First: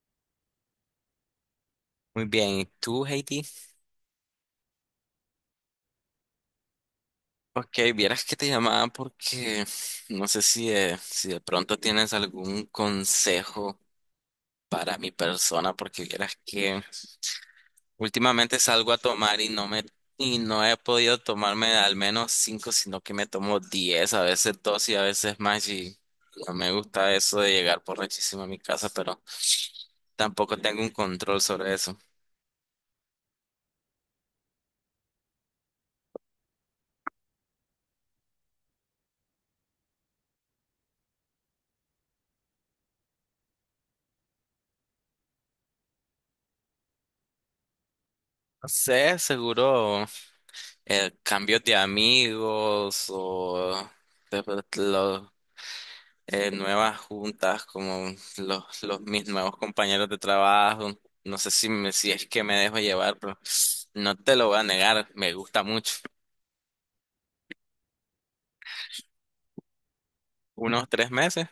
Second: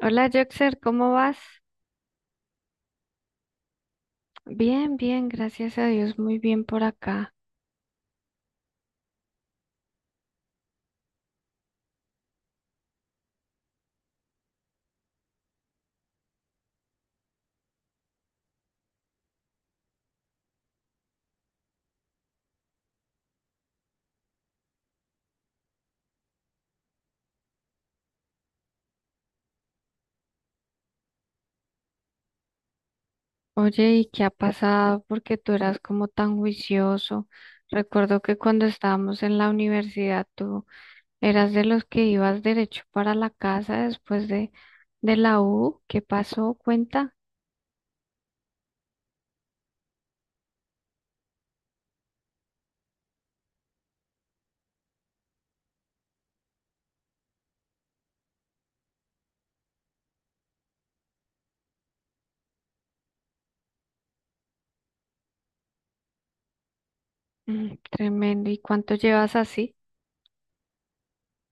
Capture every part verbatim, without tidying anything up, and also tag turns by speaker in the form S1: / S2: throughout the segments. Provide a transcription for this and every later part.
S1: Hola, Joxer, ¿cómo vas?
S2: Muy bien, ¿y tú, Heidi?
S1: Bien, bien, gracias a Dios, muy bien por acá.
S2: Ok, vieras que te llamaba porque no sé si de, si de pronto tienes algún consejo para mi persona, porque vieras que últimamente salgo a tomar y no me y no he podido tomarme al menos cinco, sino que me tomo diez, a veces dos y a veces más y no me gusta eso de llegar borrachísimo a mi casa, pero tampoco tengo un control sobre eso.
S1: Oye, ¿y qué ha pasado? Porque tú eras como tan juicioso. Recuerdo que cuando estábamos en la universidad, tú eras de los que ibas derecho para la casa después de, de, la U. ¿Qué pasó? Cuenta.
S2: No sé, seguro. Eh, cambios de amigos o de- de- lo- eh, nuevas juntas, como los, los mis nuevos compañeros de trabajo. No sé si, me- si es que me dejo llevar, pero no te lo voy a negar, me gusta mucho.
S1: Mm, tremendo. ¿Y cuánto llevas así?
S2: Unos tres meses.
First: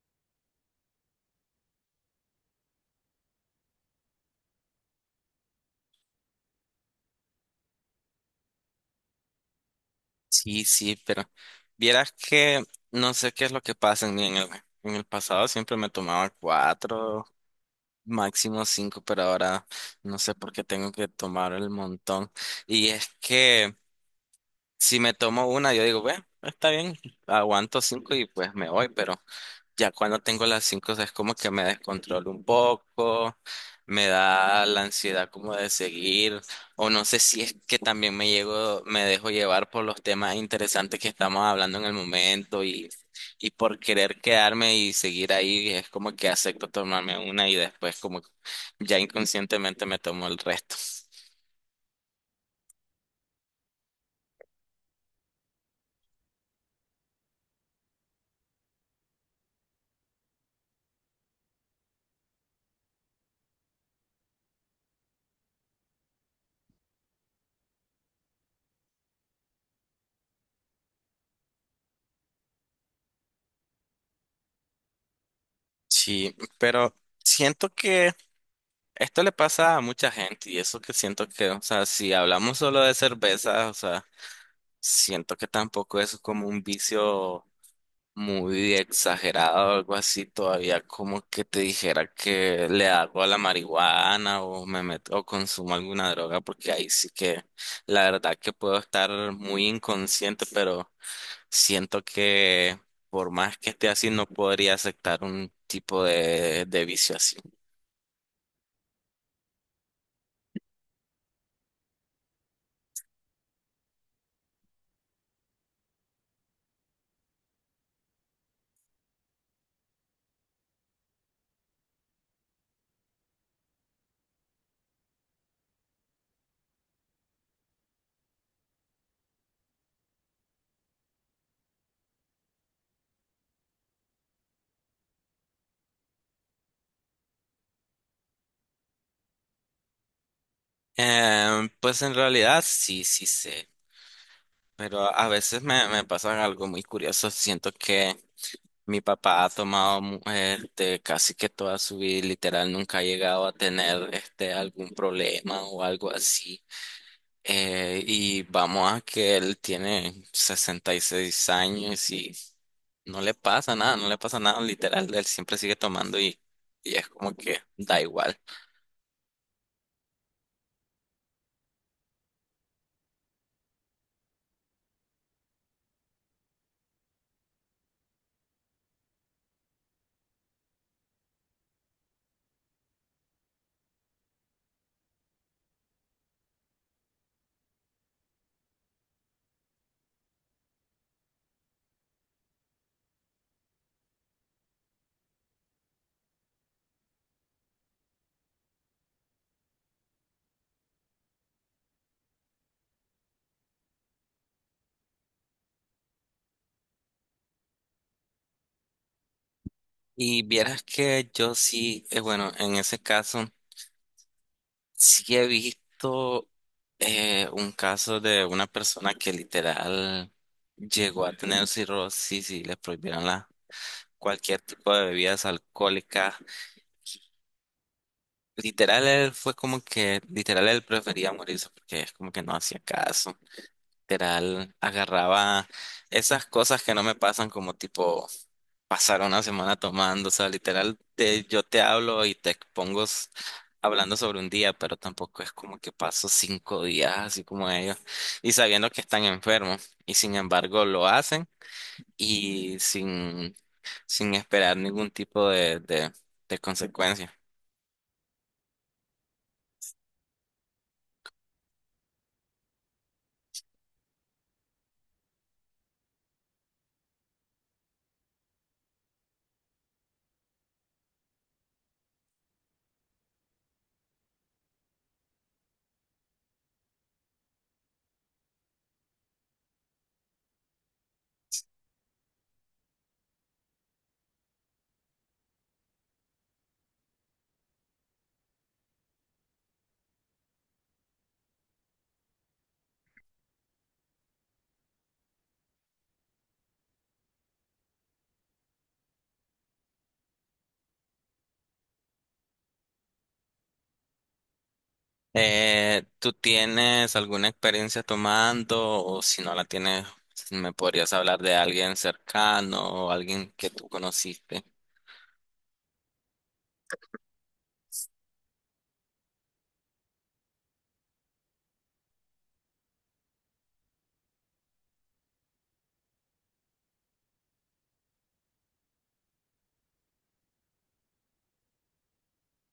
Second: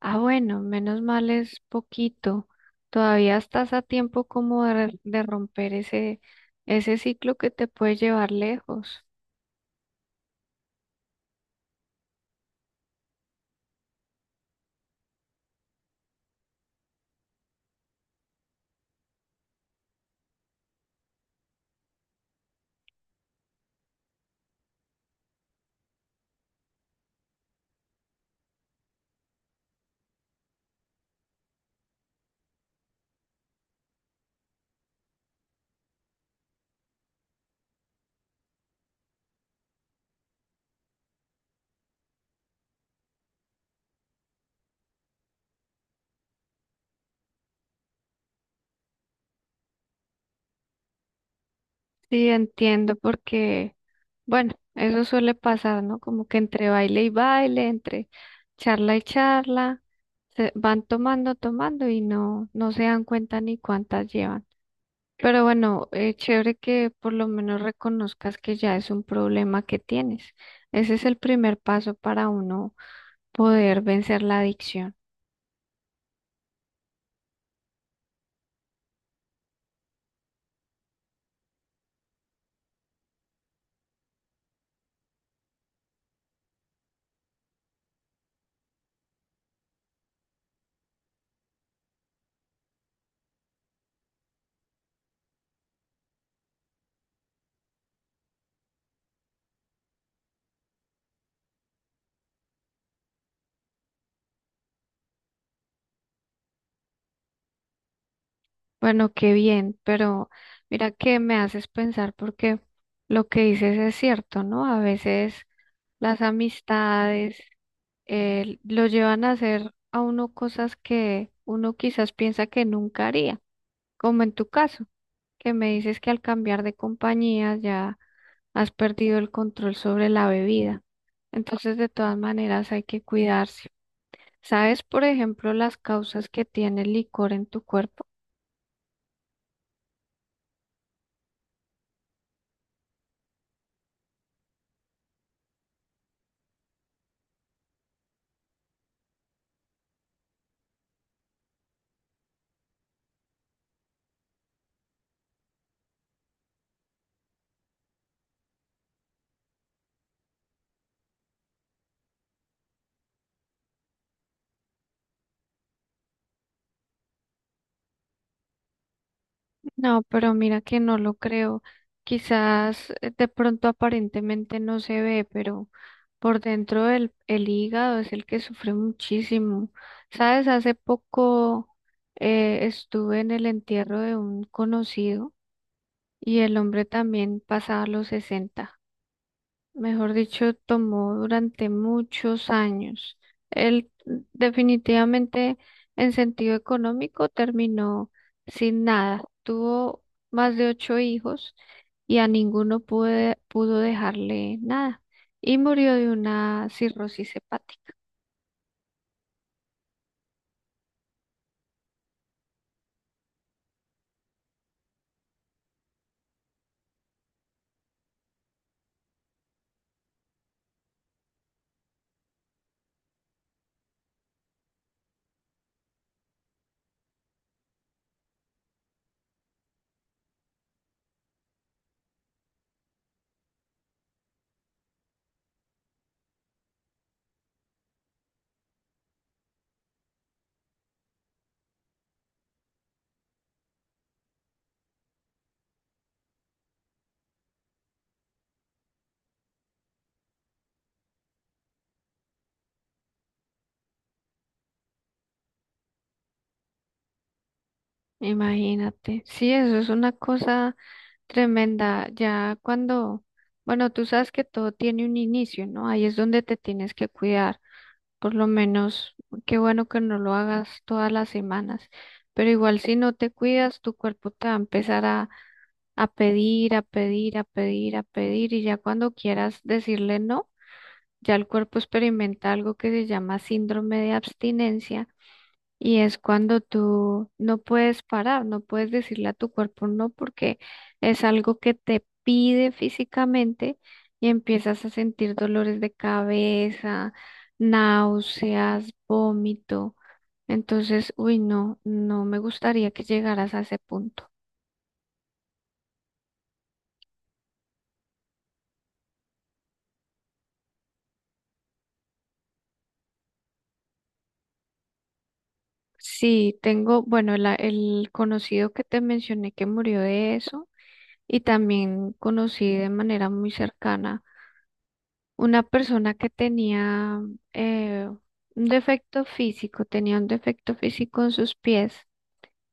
S1: Ah, bueno, menos mal es poquito. Todavía estás a tiempo como de, de, romper ese, ese ciclo que te puede llevar lejos.
S2: Sí, sí, pero vieras que no sé qué es lo que pasa en mí. En el, en el, pasado siempre me tomaba cuatro, máximo cinco, pero ahora no sé por qué tengo que tomar el montón. Y es que Si me tomo una, yo digo, bueno, está bien, aguanto cinco y pues me voy, pero ya cuando tengo las cinco es como que me descontrolo un poco, me da la ansiedad como de seguir, o no sé si es que también me llego, me dejo llevar por los temas interesantes que estamos hablando en el momento y, y por querer quedarme y seguir ahí, es como que acepto tomarme una y después como ya inconscientemente me tomo el resto.
S1: Sí, entiendo porque, bueno, eso suele pasar, ¿no? Como que entre baile y baile, entre charla y charla, se van tomando, tomando y no, no se dan cuenta ni cuántas llevan. Pero bueno, eh, chévere que por lo menos reconozcas que ya es un problema que tienes. Ese es el primer paso para uno poder vencer la adicción.
S2: Sí, pero siento que Esto le pasa a mucha gente y eso que siento que, o sea, si hablamos solo de cerveza, o sea, siento que tampoco es como un vicio muy exagerado o algo así, todavía como que te dijera que le hago a la marihuana o me meto o consumo alguna droga, porque ahí sí que la verdad que puedo estar muy inconsciente, pero siento que por más que esté así no podría aceptar un tipo de, de, vicio así.
S1: Bueno, qué bien, pero mira que me haces pensar porque lo que dices es cierto, ¿no? A veces las amistades eh, lo llevan a hacer a uno cosas que uno quizás piensa que nunca haría, como en tu caso, que me dices que al cambiar de compañía ya has perdido el control sobre la bebida. Entonces, de todas maneras, hay que cuidarse. ¿Sabes, por ejemplo, las causas que tiene el licor en tu cuerpo?
S2: Em, pues en realidad sí, sí sé, pero a a veces me, me pasa algo muy curioso. Siento que mi papá ha tomado mu- este, casi que toda su vida, y literal, nunca ha llegado a tener este, algún problema o algo así. Eh, y vamos a que él tiene sesenta y seis años y no le pasa nada, no le pasa nada, literal, él siempre sigue tomando y, y es como que da igual.
S1: No, pero mira que no lo creo. Quizás eh, de pronto aparentemente no se ve, pero por dentro el, el hígado es el que sufre muchísimo. ¿Sabes? Hace poco eh, estuve en el entierro de un conocido y el hombre también pasaba los sesenta. Mejor dicho, tomó durante muchos años. Él definitivamente en sentido económico terminó sin nada. Tuvo más de ocho hijos y a ninguno pude- pudo dejarle nada. Y murió de una cirrosis hepática.
S2: Y vieras que yo sí, eh, bueno, en ese caso. Sí he visto eh, un caso de una persona que literal llegó a tener cirrosis y le prohibieron la, cualquier tipo de bebidas alcohólicas. Literal, él fue como que, literal, él prefería morirse porque es como que no hacía caso. Literal, agarraba esas cosas que no me pasan como tipo pasar una semana tomando, o sea, literal, te- yo te hablo y te expongo s- hablando sobre un día, pero tampoco es como que paso cinco días así como ellos y sabiendo que están enfermos y sin embargo lo hacen y sin, sin esperar ningún tipo de, de, de, consecuencia.
S1: Imagínate. Sí, eso es una cosa tremenda. Ya cuando, bueno, tú sabes que todo tiene un inicio, ¿no? Ahí es donde te tienes que cuidar. Por lo menos, qué bueno que no lo hagas todas las semanas, pero igual si no te cuidas, tu cuerpo te va a empezar a, a pedir, a pedir, a pedir, a pedir, y ya cuando quieras decirle no, ya el cuerpo experimenta algo que se llama síndrome de abstinencia y es cuando tú no puedes parar, no puedes decirle a tu cuerpo no porque es algo que te pide físicamente y empiezas a sentir dolores de cabeza, náuseas, vómito. Entonces, uy, no, no me gustaría que llegaras a ese punto.
S2: Eh, ¿tú tienes alguna experiencia tomando o si no la tienes, me podrías hablar de alguien cercano o alguien que tú conociste?
S1: Sí, tengo, bueno, la- el conocido que te mencioné que murió de eso y también conocí de manera muy cercana una persona que tenía eh, un defecto físico, tenía un defecto físico en sus pies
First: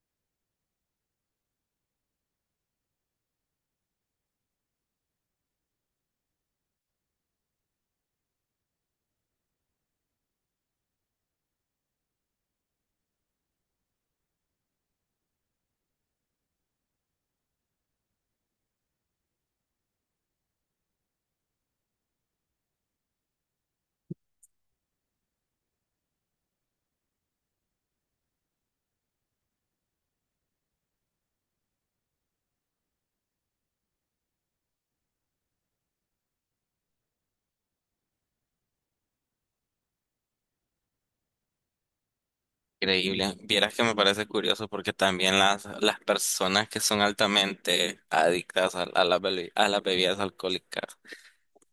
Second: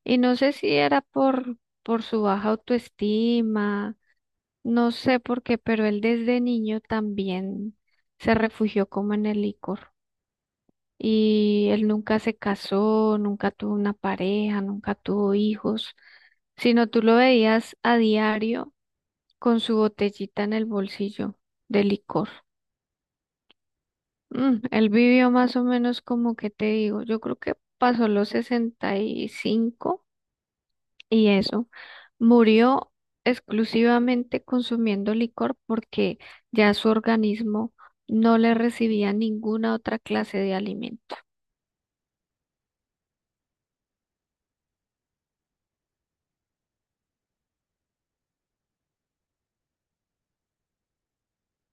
S1: y no sé si era por, por, su baja autoestima, no sé por qué, pero él desde niño también se refugió como en el licor y él nunca se casó, nunca tuvo una pareja, nunca tuvo hijos, sino tú lo veías a diario con su botellita en el bolsillo de licor. Mm, él vivió más o menos como que te digo, yo creo que pasó los sesenta y cinco y eso, murió exclusivamente consumiendo licor porque ya su organismo no le recibía ninguna otra clase de alimento.
S2: Increíble. Vieras que me parece curioso porque también las, las personas que son altamente adictas a, a las bebi- a las bebidas alcohólicas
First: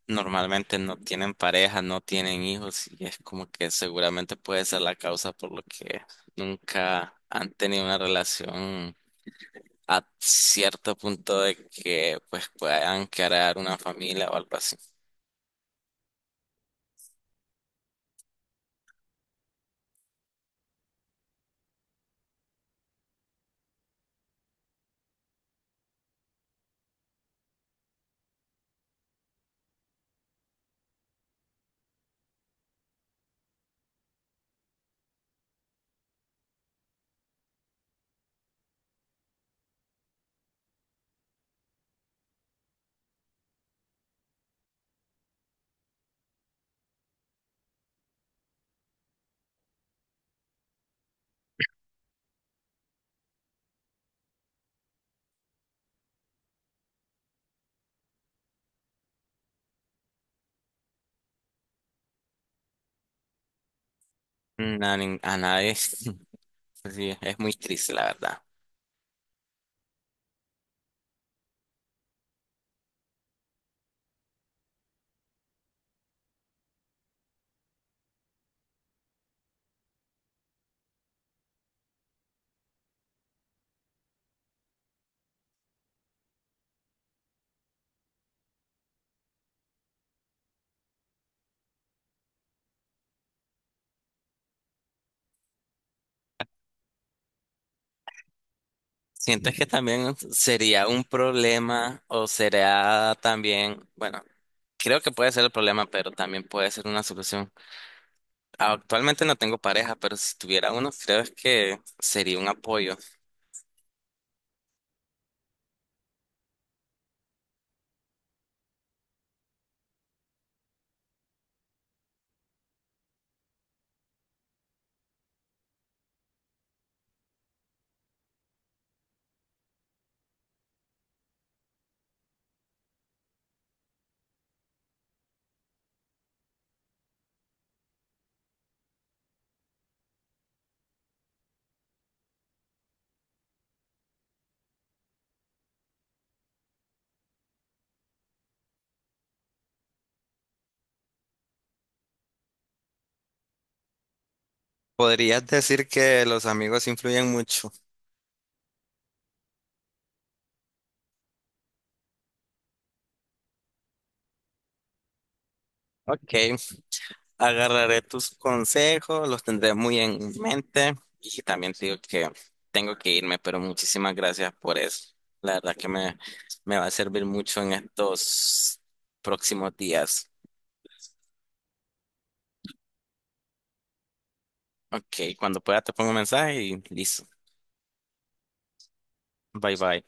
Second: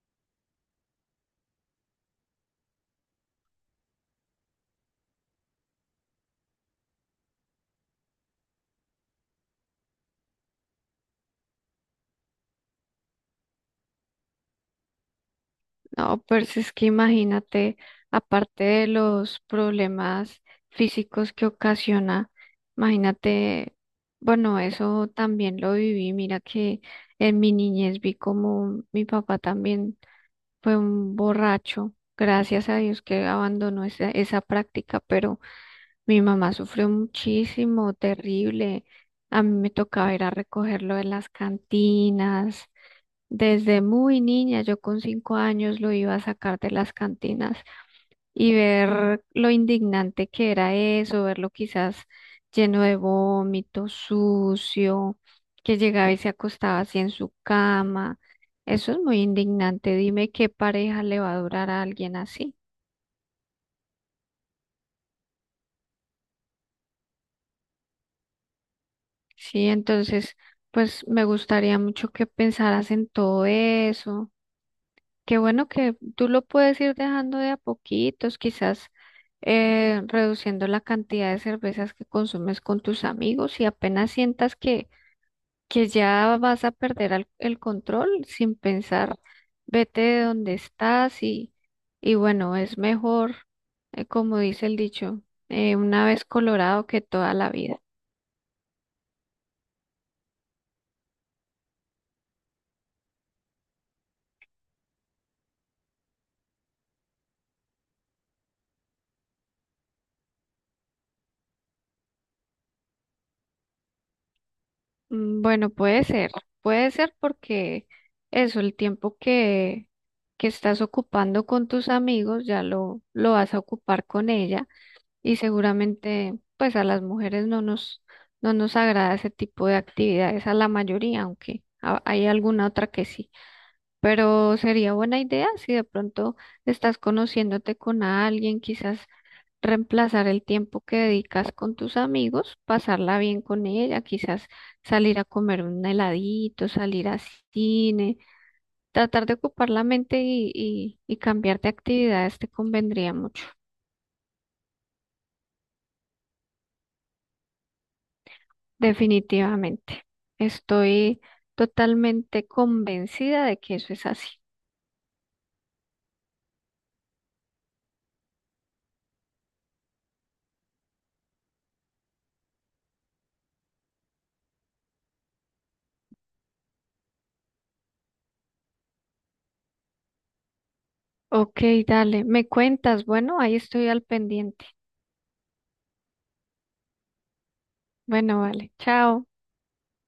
S2: normalmente no tienen pareja, no tienen hijos y es como que seguramente puede ser la causa por lo que nunca han tenido una relación a cierto punto de que pues puedan crear una familia o algo así.
S1: No, pues es que imagínate, aparte de los problemas físicos que ocasiona, imagínate, bueno, eso también lo viví. Mira que en mi niñez vi como mi papá también fue un borracho. Gracias a Dios que abandonó esa, esa práctica, pero mi mamá sufrió muchísimo, terrible. A mí me tocaba ir a recogerlo de las cantinas desde muy niña, yo con cinco años lo iba a sacar de las cantinas y ver lo indignante que era eso, verlo quizás lleno de vómito, sucio, que llegaba y se acostaba así en su cama. Eso es muy indignante. Dime qué pareja le va a durar a alguien así.
S2: Na- nin- A nadie. Sí, es muy triste la verdad.
S1: Sí, entonces, pues me gustaría mucho que pensaras en todo eso. Qué bueno que tú lo puedes ir dejando de a poquitos, quizás eh, reduciendo la cantidad de cervezas que consumes con tus amigos y apenas sientas que, que ya vas a perder al- el control sin pensar, vete de donde estás y, y bueno, es mejor, eh, como dice el dicho, eh, una vez colorado que toda la vida.
S2: ¿Sientes que también sería un problema o será también, bueno, creo que puede ser el problema, pero también puede ser una solución? Actualmente no tengo pareja, pero si tuviera uno, creo que sería un apoyo.
S1: Mm, Bueno, puede ser, puede ser porque eso, el tiempo que, que, estás ocupando con tus amigos, ya lo, lo vas a ocupar con ella y seguramente pues a las mujeres no nos, no nos agrada ese tipo de actividades, a la mayoría, aunque a- hay alguna otra que sí, pero sería buena idea si de pronto estás conociéndote con alguien, quizás reemplazar el tiempo que dedicas con tus amigos, pasarla bien con ella, quizás salir a comer un heladito, salir a cine, tratar de ocupar la mente y, y, y cambiar de actividades te convendría mucho,
S2: Podrías decir que los amigos influyen mucho.
S1: definitivamente. Estoy totalmente convencida de que eso es así.
S2: Ok, agarraré tus consejos, los tendré muy en mente y también te digo que tengo que irme, pero muchísimas gracias por eso. La verdad que me, me va a servir mucho en estos próximos días.
S1: Ok, dale, me cuentas, bueno, ahí estoy al pendiente.
S2: Ok, cuando pueda te pongo un mensaje y listo.
S1: Bueno, vale, chao.
S2: Bye bye.